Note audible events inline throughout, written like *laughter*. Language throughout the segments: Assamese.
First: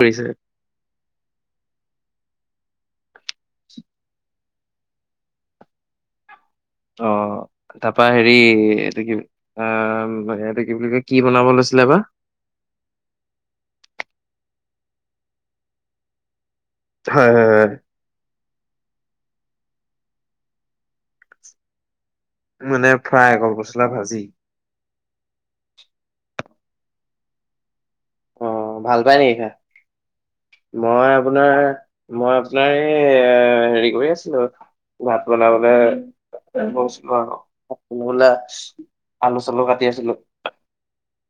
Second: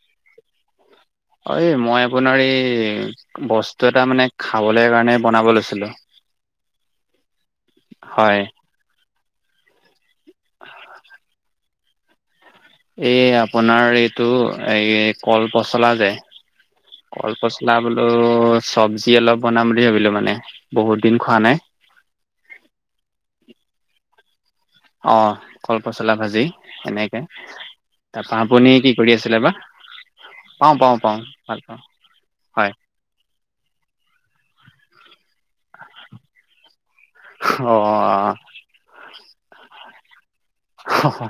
কৰিছে। অ' এ- মই আপোনাৰ এই বস্তু এটা মানে খাবলৈ কাৰণে বনাব লৈছিলো। অ তাপা হেৰি হয় এইটো কি অ'- উম- কে- কি বুলি কয়, কি বনাব লৈছিলে বা? এই আপোনাৰ এইটো এই কল পচলা যে হয় কল হয় হয়। পচলা বোলো চব্জি অলপ বনাম বুলি ভাবিলোঁ মানে। বহুত দিন খোৱা নাই। মানে ফ্ৰাই আকৌ কলপচলা ভাজি। অ' কলপচলা ভাজি এনেকে। তাপা অ আপুনি কি ভাল কৰি পাই নেকি আছিলে খাই? বা? পাওঁ পাওঁ মই পাওঁ ভাল পাওঁ আপোনাৰ- মই হয় আপোনাৰ এ হেৰি কৰি আছিলোঁ ৱা বনাবলে গৈছিলো অ আৰু *inaudible* আলু-চালু কাটি আছ *unintelligible* হঁ-হঁ,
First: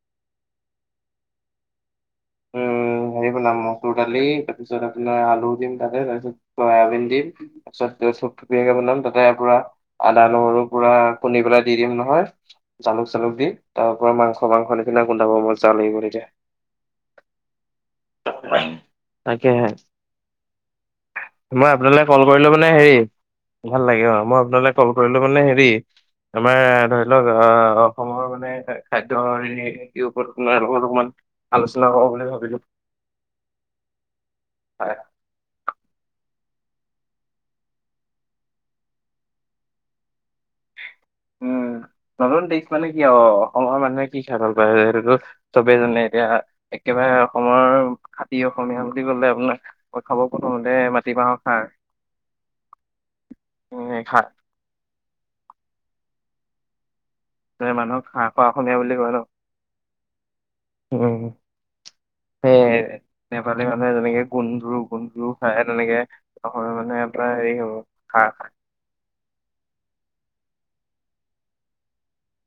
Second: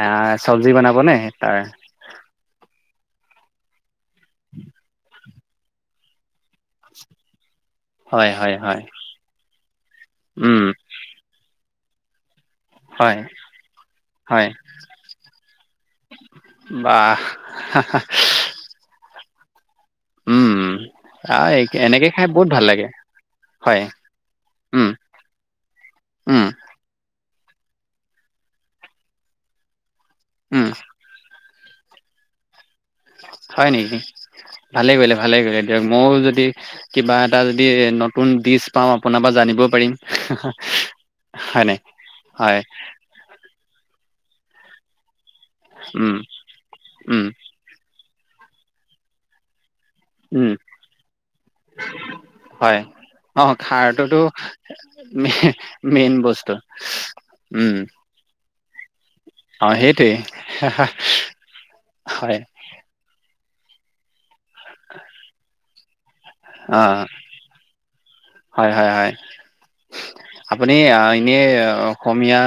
এ চব্জি বনাব নে তাৰ উম, হেৰি বনাম মচুৰ দালি, তাৰপিছত আপোনাৰ ৰৌ দিম তাতে, তাৰপিছত ছয়াবিন দিম। তাৰছত হয় হয় থুপথুপীয়াকে হয় বনাম। তাতে পুৰা উম আদা-নহৰু পুৰা খুন্দি পেলাই দি দিম নহয়। হয় জালুক-চালুক দি তাৰ পৰা হয় মাংস-মাংস নিচিনা গোন্ধাব। মজা লাগিব তেতিয়া। হাঁ - হাঁ। তাকে হে। উম- উম মই আপোনালৈ কল কৰিলো মানে হেৰি হয় ভাল লাগে আৰু মই আপোনালৈ উম, কল কৰিলো মানে হেৰি উম, আমাৰ ধৰি ধৰি লক আহ অসমৰ মানে খাদ্য হেৰি উম, *unintelligible* আলোচনা কৰো বুলি ভাবিলো। হয় নেকি, ভালে কৰিলে - ভালে কৰিলে দিয়ক মইও যদি কিবা এটা যদি নতুন দিচ পাওঁ আপোনাৰ পা জানিব পাৰিম। হা - হা উম, নতুন দিশ মানে কি আও অসমৰ মানুহে কি খাই ভাল পায় হেটোটো চবেই জানে উম, এতিয়া একেবাৰে উম, অসমৰ খাতী অসমীয়া বুলি ক'লে আপোনাৰ অত খাব উম, প্ৰথমতে মাটিমাহৰ খাৰ হয়, অ', উম, খাৰটোতো খাৰ মেইন বস্তু। মানে উম, মানুহক খাৰ খোৱা অসমীয়া বুলি কয় ন অহ সেইটোৱে। হা- হা উম, হয়। সেই নেপালী মানুহে যেনেকে গুন্ধ্ৰো- গুন্ধ্ৰো খাই তেনেকে অহ, মানে অ', আপোনাৰ হেৰি হ'ব শাক হয়, হয়, *inaudible* আপুনি এনে অসমীয়া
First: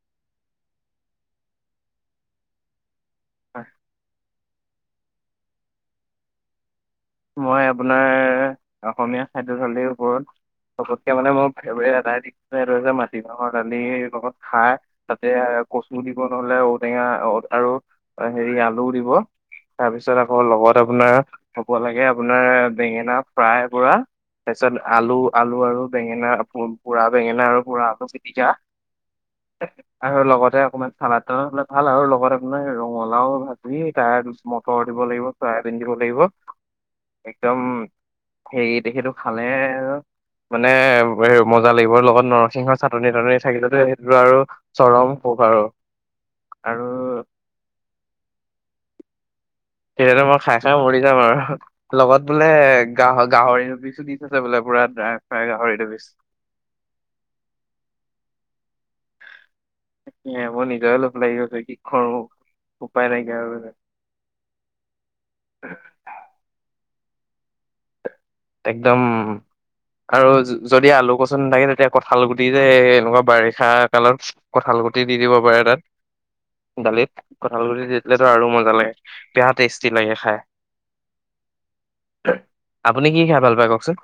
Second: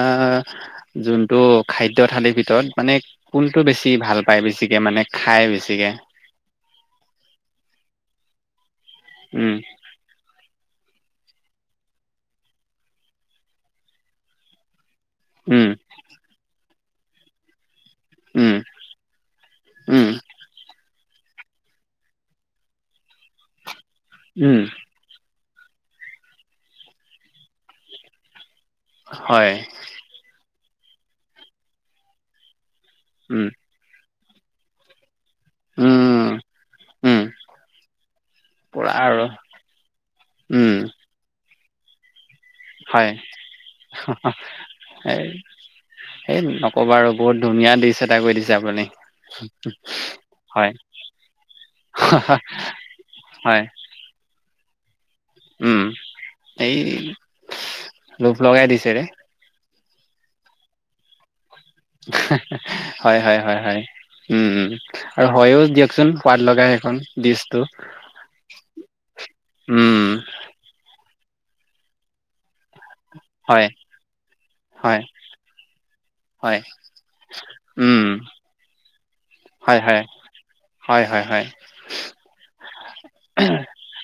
যোনটো খাদ্য থালিৰ ভিতৰত মানে কোনটো বেছি ভাল পায় বেছিকে মানে খাই বেছিকে? মই আপোনাৰ অসমীয়া উম। খাদ্য থালীৰ ওপৰত চবতকে মানে মোৰ ফেভৰেট এটাই দিশ এইটো যে মাটিমাহৰ দালিৰ লগত খাৰ তাতে উম, কচু দিব নহলে ঔটেঙা আৰু- উম, হেৰি আলুও দিব উম, তাৰপিছত আকৌ লগত আপোনাৰ বল লাগে আপোনাৰ বেঙেনা ফ্ৰাই কৰা, উম, তাৰছত আলু আলু আৰু বেঙেনা পুৰা, বেঙেনা আৰু পুৰা আলু পিটিকা হয়, আৰু লগতে অকমান চালাদ - তালাদ হলে ভাল আৰু লগত আপোনাৰ পলাও উম, ভাজি তাৰপিছ মটৰ দিব লাগিব, চয়াবিন দিব লাগিব উম, উম, একদম হেৰি পুৰা তেখেতো আৰু খালে আৰু মানে উম, মজা লাগিব লগত নৰসিংহৰ হয়, চাটনি -তাটনি থাকিলেতো সেইটো আৰু চৰম সুখ আৰু। সেই নকবা আৰু বহুত ধুনীয়া দিচ এটা কৈ দিছে আপুনি। তেহেতো মই খাই হয়, -খাই মৰি যাম আৰু লগত বোলে গা হয়, -গাহৰিৰো দুপিচো দি থৈছে বোলে। পুৰা ড্ৰাই -ফ্ৰাই গাহৰি উম, দুপিচ। এই লোভ লগাই দিছে ৰে ইয়ে মোৰ নিজৰে লোভ লাগি গৈছে কি কৰো উপায় হে হে হয় - হয় নাইকিয়া হৈ -হয় গৈছে -হয় উম উম আৰু হয়ো দিয়কচোন সোৱাদ লগা সেইখন ডিচটো। একদম উম, আৰু যদি আলু কচুনেথাকে তেতিয়া কঁঠালৰ গুটি দি যে এনেকুৱা হয়, বাৰিষা কালত কঠাল হয়, গুটি দি দিব পাৰে তাত। হয়, দালিত কঁঠাল গুটি দি উম, দিলেতো আৰু মজা ল বেয়া হয়, টেষ্টি হয়, লাগে খাই। হয়, হয়, হয়। আপুনি কি খাই ভাল পায় কওকচোন?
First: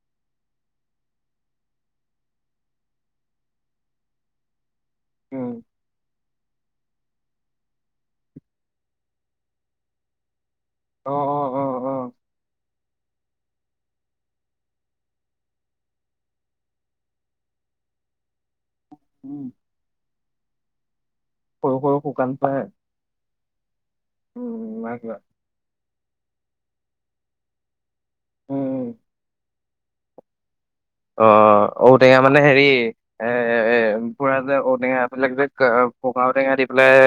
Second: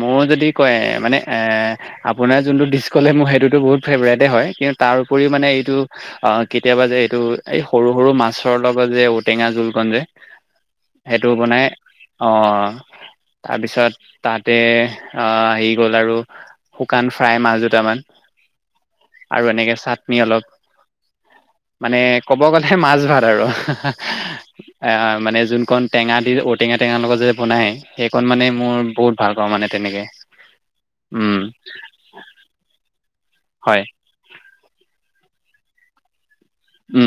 মই যদি কয় মানে এ' আপোনাৰ যোনটো ডিছ ক'লে মোৰ সেইটোতো বহুত ফেভৰেটে হয় কিন্ত তাৰ উপৰি মানে উম, এইটো অহ কেতিয়াবা যে এইটো এই সৰু -সৰু মাছৰ লগত যে ঔ-টেঙা জো জুলকন যে অ', সেইটো অ', বনাই অ', অ', অহ তাৰপিছত তাতে আহ হেৰি গ'ল আৰু শুকান ফ্ৰাই মাছ দুটামান উম, আৰু এনেকে চাটনি অলপ সৰু ম *inaudible* সৰু মানে শুকান ক'ব চাই গ'লে মাছ ভাত আৰু উম, মাছ বা এ' মানে যোনখন টেঙা দি টেঙা -টেঙা লগত যে বনাই সেইকণ মানে মোৰ উম। বহুত ভাল পাওঁ মানে তেনেকে। উম অহ, ঔটেঙা মানে হেৰি হয় এ' পুৰা যে ঔটেঙা এইবিলাক যে পকা ঔ-টেঙা দি পেলাই উম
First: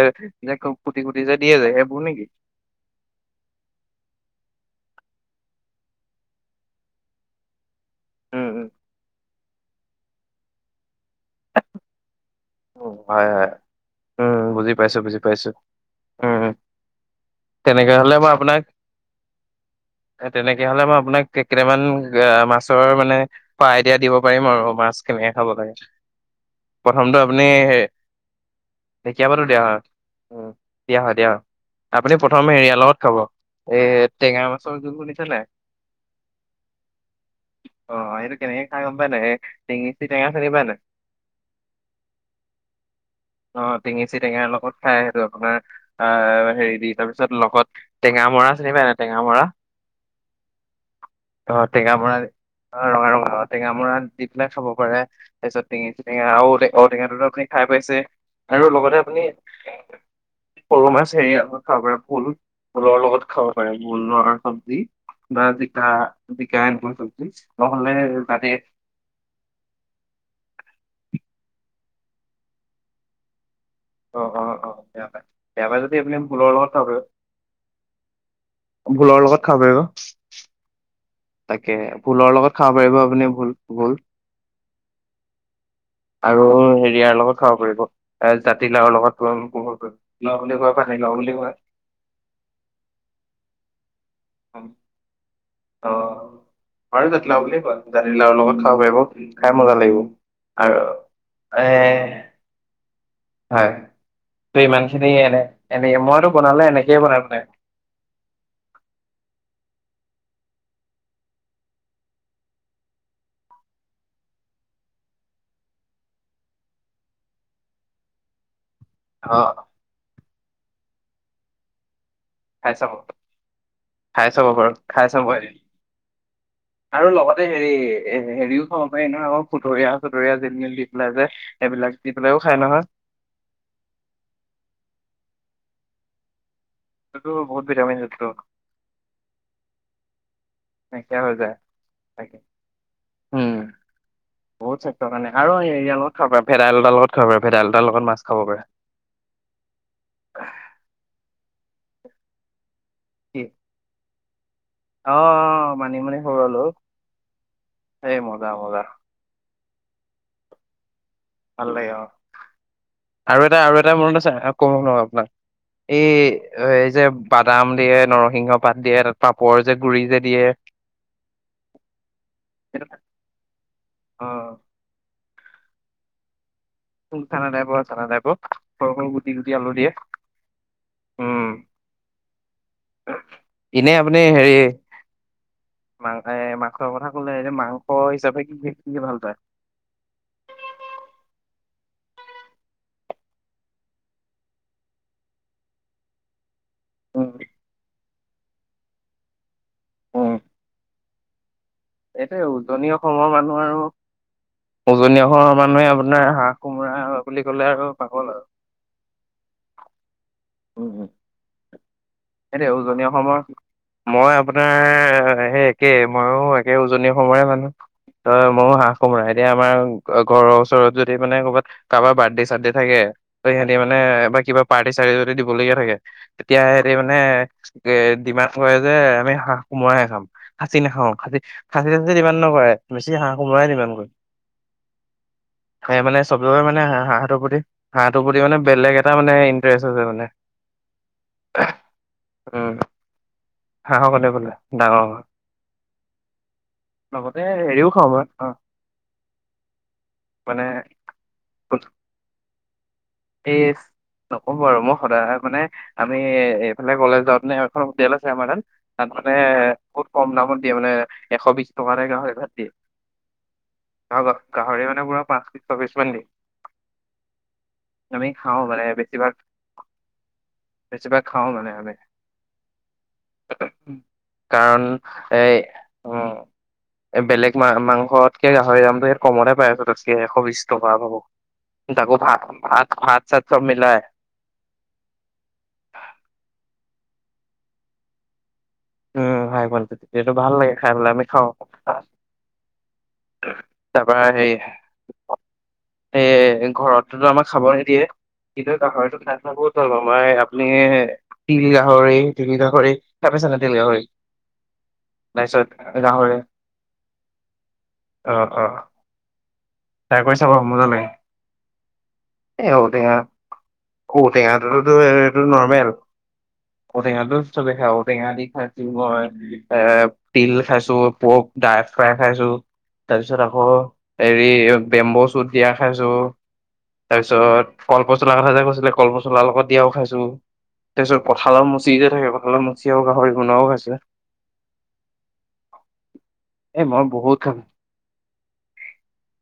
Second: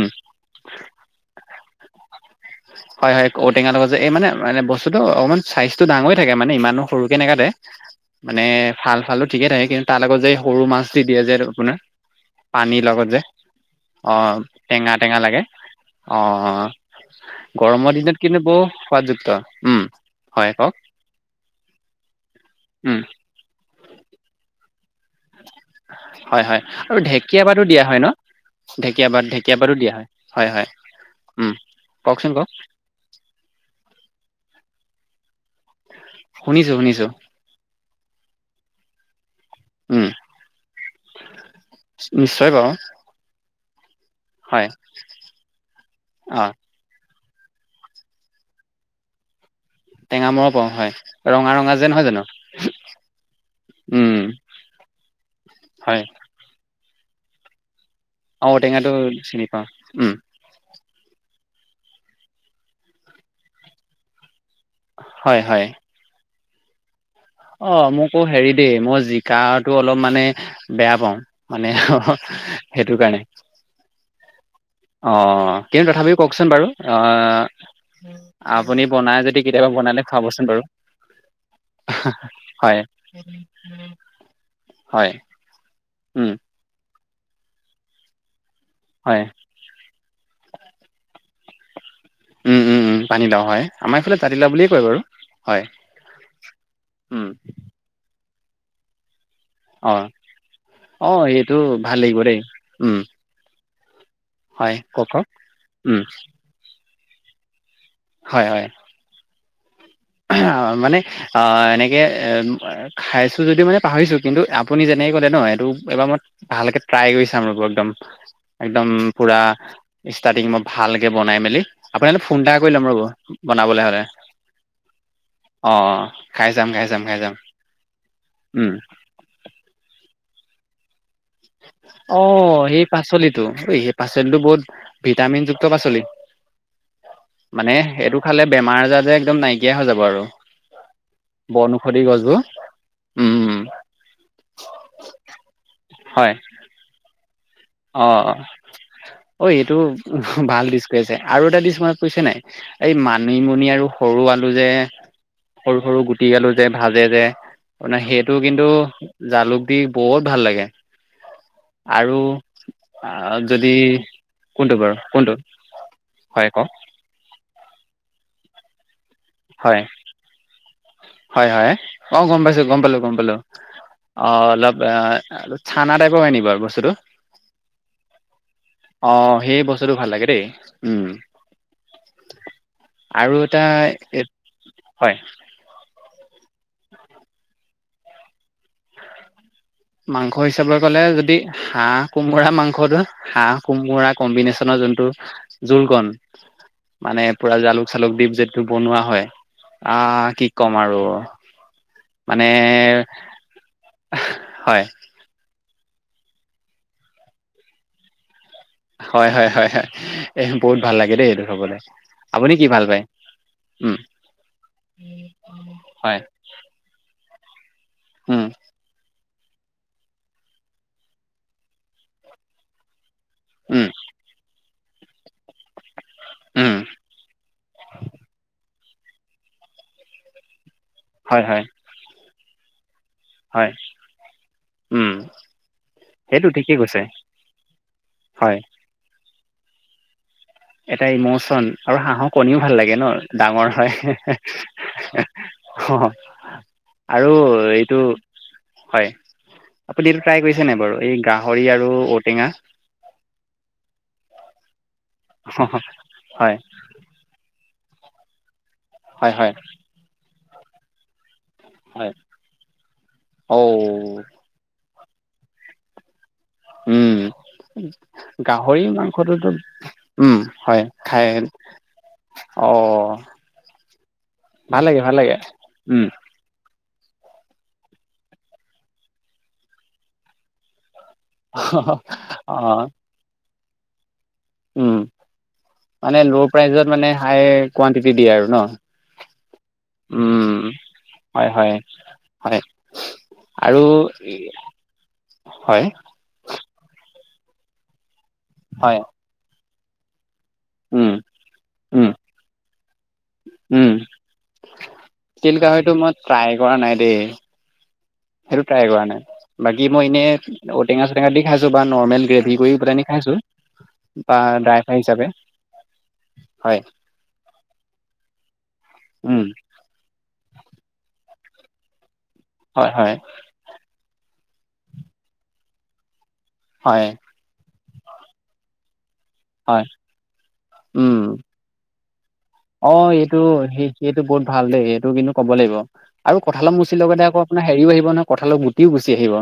যে কুটি- কুটি যে দিয়ে যে এবোৰ নেকি? হয় হয় ঔটেঙাৰ লগত যে এই মানে মানে বস্তুটো অকমান চাইজটো ডাঙৰয়েই থাকে মানে ইমানো সৰু কে নেকাতে। মানে উম, ভাল ভালটো ঠিকে থাকে কিন্তু তাৰ লগত যে, সৰু মাছ দিয়ে যে আপোনাৰ। পানীৰ উম, লগত যে। হয়, হয়, অ উম, বুজি টেঙা পাইছোঁ, টেঙা বুজি লাগে। পাইছোঁ, অঁ উম, উম, অঁ। তেনেকে গৰমৰ হ'লে দিনত মই কিন্তু আপোনাক বৰ সোৱাদযুক্ত। উম। হয় তেনেকে কওক হলে মই আপোনাক কেইটামান মাছৰ উম মানে, আইদিয়া দিব পাৰিম আৰু মাছ কেনেকে খাব লাগে। প্ৰথমটো আপুনি ঢেঁকীয়াপাটো দিয়া হয় ন? ঢেঁকীয়াপাত ঢেঁকীয়াপাত দিয়া হয়, হয় হয় দিয়া দিয়া হয়। উম। আপুনি কওকচোন কওক প্ৰথমে এৰিয়া লগত খাব এ টেঙা মাছৰ জোল শুনিছে নাই? শুনিছো শুনিছো। কেনেকৈ খাই গম পাই নাই? স টিঙেচি উম টেঙা চিনি পাই নাই? নিশ্চয় বাৰু। অ টেঙেচি টেঙাৰ হয়। লগত খাই, সেইটো আপোনাৰ অ আহ হেৰি দি তাৰপিছত তাৰপিছত লগত টেঙা মৰা চিনি পাই নাই টেঙা মৰা? টেঙামৰা পাওঁ হয় ৰঙা অ ৰঙা যে টেঙা নহয় মৰা জানো অ ৰঙা ৰঙা অ টেঙামৰা উম দি পেলাই খাব পাৰে, তাৰ পিছত হয়। টেঙেচি টেঙা আৰু ঔটেঙাটো ত' আপুনি খাই পাইছে। অ আৰু ঔটেঙাটো লগতে আপুনি চিনি পাওঁ উম সৰু মাছ হেৰিয়া খাব পাৰে 'ভোল' ভোলৰ লগত খাব পাৰে ভোলৰ চবজি হয় বা হয় জিকা *unintelligible* অ নহ'লে মোকো তাতে হেৰি দেই মই জিকাটো অলপ মানে বেয়া পাওঁ মানে সেইটো কাৰণে। অ অ বেয়া অ পায় বেয়া পায় কিন্তু যদি আপুনি তথাপিও ভোলৰ কওকচোন বাৰু লগত খাব পাৰিব আহ আপুনি ভোলৰ বনাই লগত যদি খাব কেতিয়াবা পাৰিব বনালে খাবচোন বাৰু। তাকে ভোলৰ লগত খাব হয় পাৰিব আপুনি। 'ভোল' 'ভোল ' হয় উম আৰু হেৰিয়াৰ লগত খাব পাৰিব জাতি লাউৰ হয় লগত, জাতি লাউ লগত জাতি লাউ বুলি কয় পানী লাউ বুলি কয়। উম উম উম পানী লাউ হয়। আমাৰ এইফালে জাতি লাউ বুলিয়ে কয় বাৰু। হয়, অ উম। জাতি লাউৰ লগত খাব পাৰিব, খাই মজা অ লাগিব। আৰু অ সেইটো এ ভাল লাগিব দেই উম হয় ত হয় ইমান কওক খিনি কওক এনে এনে উম মইটো বনালে এনেকেই বনাই বনাই হয় হয়। অ মানে অ এনেকে এ খাইছো যদিও মানে পাহৰিছো কিন্তু আপুনি যেনে কে কলে ন, এইটো এবাৰ মই ভালকে ট্ৰাই কৰি চাম ৰ'ব একদম। একদম অ পুৰা ষ্টাৰ্টিং মই ভালকে বনাই মেলি। আপোনালে ফোন এটা কৰি খাই ল'ম চাব ৰ'ব বনাবলৈ হ'লে। খাই চাব বাৰু খাই চাব এদিন। অ খাই চাম খাই চাম আৰু খাই চাম লগতে হেৰি এ হেৰিও উম খাব পাৰি নহয় আকৌ খুতুৰা চুতুৰা, জিল মিল দি। পেলাই যে এইবিলাক দি অ পেলাইও খাই নহয় সেই পাচলিটো, সেই পাচলিটো বহুত ভিটামিন। যুক্ত পাচলি, এইটো বহুত মানে এইটো ভিটামিনযুক্ত খালে বেমাৰ আজাৰ যে একদম নাইকিয়া হৈ যাব। আৰু নাইকিয়া হৈ যায় বনৌষধি তাকে গছবোৰ। উম। বহুত স্বাস্থ্য কাৰণে আৰু হাৰিয়া লগত খাব পাৰি ভেদাইলতাৰ লগত খাব পাৰে। ভেদাইলতাৰ লগত মাছ অঁ খাব পাৰে। অ এইটো ভাল দিছ কৈ আছে। আৰু এটা দিছ। মনত পৰিছে নাই? এই কি মানুিমুনি আৰু সৰু আলু যে। অ সৰু সৰু গুটি আলু যে ভাজে যে মানে এই সেইটো মজা কিন্তু মজা জালুক। দি বৰ ভাল লাগে। ভাল লাগে অ। আৰু আহ, আৰু এটা যদি আৰু এটা মনত আছে কম কোনটো বাৰু ৰ'ব আপোনাক কোনটো হয় কওক এই যে। বাদাম দিয়ে নৰসিংহ পাত দিয়ে তাত পাপৰ হয় যে গুৰি যে দিয়ে। হয় হয়, অ গম পাইছো গম সেইটো পালো গম পালো। অ অলপ আৰু চানা টাইপৰ হৈ নকি বাৰু বস্তুটো? ম থানা নাই পোৱা থানা নাইব। আহ সেই বস্তুটো ভাল লাগে দেই উম। আৰু এটা এনে আপুনি এ হেৰি হয়। মাং মাংসৰ কথা কলে মাংস হিচাপে কি খ কি কি ভাল পায়। মাংস হিচাপলৈ ক'লে যদি হাঁহ কোমোৰা মাংসটো হাঁহ কোমোৰা কম্বিনেশ্যনৰ। যোনটো জোলকণ। মানে উম পুৰা জালুক চালুক দিপ যটো বনোৱা হয় আহ উম কি ক'ম আৰু। *unintelligible* এইটোৱে মানে উজনি অসমৰ মানুহ আৰু হয় উজনি অসমৰ। মানুহে আপোনাৰ হাঁহ কোমোৰা বুলি ক'লে আৰু পাগল আৰু। হয় হয় হয় হয় এই বহুত ভাল লাগে দেই এইটো হবলৈ। এই দ উজনি অসমৰ মই আপোনাৰ সেই একে হয় ময়ো একে উজনি অসম। সমোমৰে মানুহ উম তই ময়ো হাঁহ সোমুৰাই। য়া আমাৰ ঘৰৰ ওচৰত যদি মানে কৰ'ৰবাত কাৰোবাৰ বাৰ্থডে চাৰ্থডে থাকে। ত সিহঁতি উম মানে বা কিবা পাৰ্টি চাৰ্টি যদি দিবলগীয়া থাকে উম তেতিয়াহ। মানে এ ডিমাড কৰে যে আমি হাঁহ কোমৰাাই খাম। খাচী নাখাওঁ খা হয় হয় খাচীটো ডিমাণ্ড নকৰে বেছি হাঁহ কোমৰাই হয় ডিমাণ্ড কৰে। উম স মানে সেইটো চবেে ঠিকেই মানে কৈছে হাঁ হাঁহটোৰ প্ৰতি হাঁহটোৰ প্ৰতি মানে হয় বেলেগ এটা মানে। আছে মানে। এটা ইম'চন আৰু হাঁহৰ কণীও উম ভাল লাগে ন ডাঙৰ। হাঁহক হয় হ'লে বোলে ডাঙৰ হয় অ আৰু লগতে হেৰিও এইটো। খাওঁ মই অ হয় আপুনি এইটো ট্ৰাই মানে কৰিছে ন বাৰু এই গাহৰি আৰু ঔটেঙা। এই নকব বাৰু মই সদায় মানে আমি হয় এইফালে কলেজ যত নে। হোটেল আছে আমাৰ তাত তাত মানে হয় হয় বহুত কম দামত দিয়ে মানে। এশ বিশ টকা হয় গাহৰি ভাত দিয়ে ঔ গ গাহৰি ভাত। বুঢ়া পাঁশ চবিছ মান দি। উম গাহৰি মানে বেছিভাগ মাংসটোতো। উম হয় বেছিভাগ খাই খাওঁ মানে আমি অ। ভাল কাৰণ লাগে ভাল লাগে এই উম। এ বেলেগ মা মাংসতকে গাহৰি দামটো ই কমতে পাই আছো ততকে এশ বিশ টকা পাব। তাকো ভাত অ ভাত ভাত চাত চব মিলাই। উম মানে ল' প্ৰাইজত মানে হাই কুৱানটিটি দিয়ে আৰু ন। উম ভাই বয়া এইটো উম ভাল লাগে খাইলে আমি খাওঁ। হয় হয় হয় আৰু তাৰপা সেই হয় সেই ঘৰত। আমাক খাব নিদিয়ে কিন্তু হয় গাহৰিতো খান খা বহুত ভাল প মই। মে উম তিল উম গাহৰি তিল গাহৰি চাই পাইছানে তিল উম গাহৰি। তিল তাৰপিছত গাহৰিটো মই গাহৰি ট্ৰাই কৰা নাই দেই অ', সেইটো অ', ট্ৰাই কৰা নাই *unintelligible* বাকী মই ট্ৰাই এনেই কৰি চাব মজা ঔটেঙা লাগে। চটেঙা দি খাইছো বা নৰ্মেল গ্ৰেভি কৰি পেলাইনি খাইছো *unintelligible* ঔটেঙাটো ড্ৰাইভাৰ হিচাপে এইটো নৰৰ্মেল হয় ঔটেঙা চবে খা ঔটেঙা দি খাই উম মই এ তিল খাইছো পক ডাই ফ্ৰাই খাইছো হয় হয় তাৰ পিছত আকৌ হেৰি বেম্ব চুত দিয়া খাইছো হয় তাৰপিছত কল্প চলাৰ কথা যে কৈছিলে ক কল পচলাৰ লগত হয় দিয়ও খাইছো তাৰ পিছত পঠালত মচি যে থাকে *unintelligible* আৰু অঁ গাহৰি এইটো বনোৱাও স খাইছিলে সেটো বহুত ভাল দেই এইটো কিন্তু ক'ব লাগিব আৰু কঠাঁলৰ এ মুচিৰ মই লগতে বহুত আকৌ খাম আপুনি হেৰিও আহিব নহয় কঠালৰ গুটিও গুচি আহিব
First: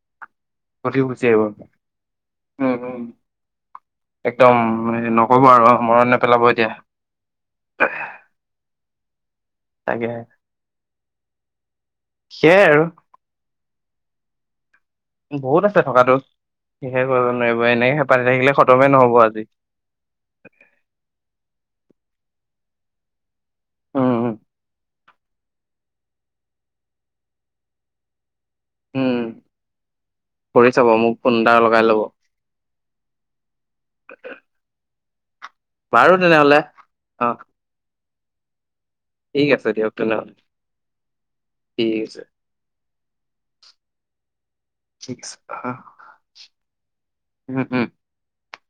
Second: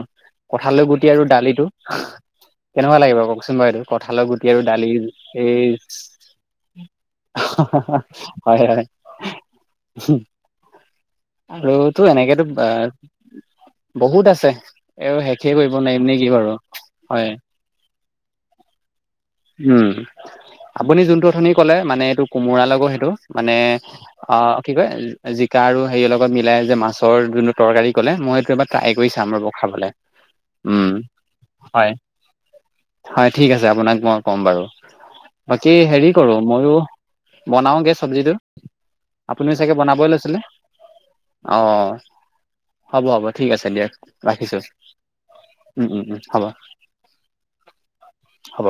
কঠালৈ গধুৰ গুটি আৰু গুচি আহিব। দালিটো উম কেনেকুৱা উম। লাগিব কওকচোন বাৰু এইটো কঁঠালৰ গুটি একদম আৰু দালি নক'ব এ আৰু মনত নেপেলাব এতিয়া *unintelligible* হয় হয় তাকে আৰু তো এনেকেতো সেয়াই আৰু বহুত আছে। এই শেষে বহুত কৰিব আছে নোৱাৰিম থকাতো নেকি বাৰু ঠিকে হয় কৰিব নোৱাৰিব এনেকে হেপাতি থাকিলে খতমে নহব আৰু *unintelligible* উম আপুনি যোনটো অথনি কলে মানে এইটো কোমোৰা লিগে সেইটো। *unintelligible* মানে উম। উম অ কি কয়। জিকা আৰু হেৰি লগত মিলাই যে মাছৰ যোনটো তৰকাৰী ক'লে মই। এবা ট্ৰাই কৰি উম। চাম ৰ'ব খাবলে কৰি উম চাব মোক ফোন এটা লগাই হয়। ল'ব হয় ঠিক আছে আপোনাক মই। ক'ম বাৰু বাকী হেৰি বাৰু কৰো তেনেহ'লে ময়ো অ' বনাওগে চব্জিটো। ঠিক আপুনিও আছে চাগে দিয়ক বনাবই তেনেহ'লে লৈছিলে অ। ঠিক আছে। হ'ব হ'ব ঠিক আছে দিয়ক ৰাখিছো। আছে উম হম। *unintelligible* হ'ব।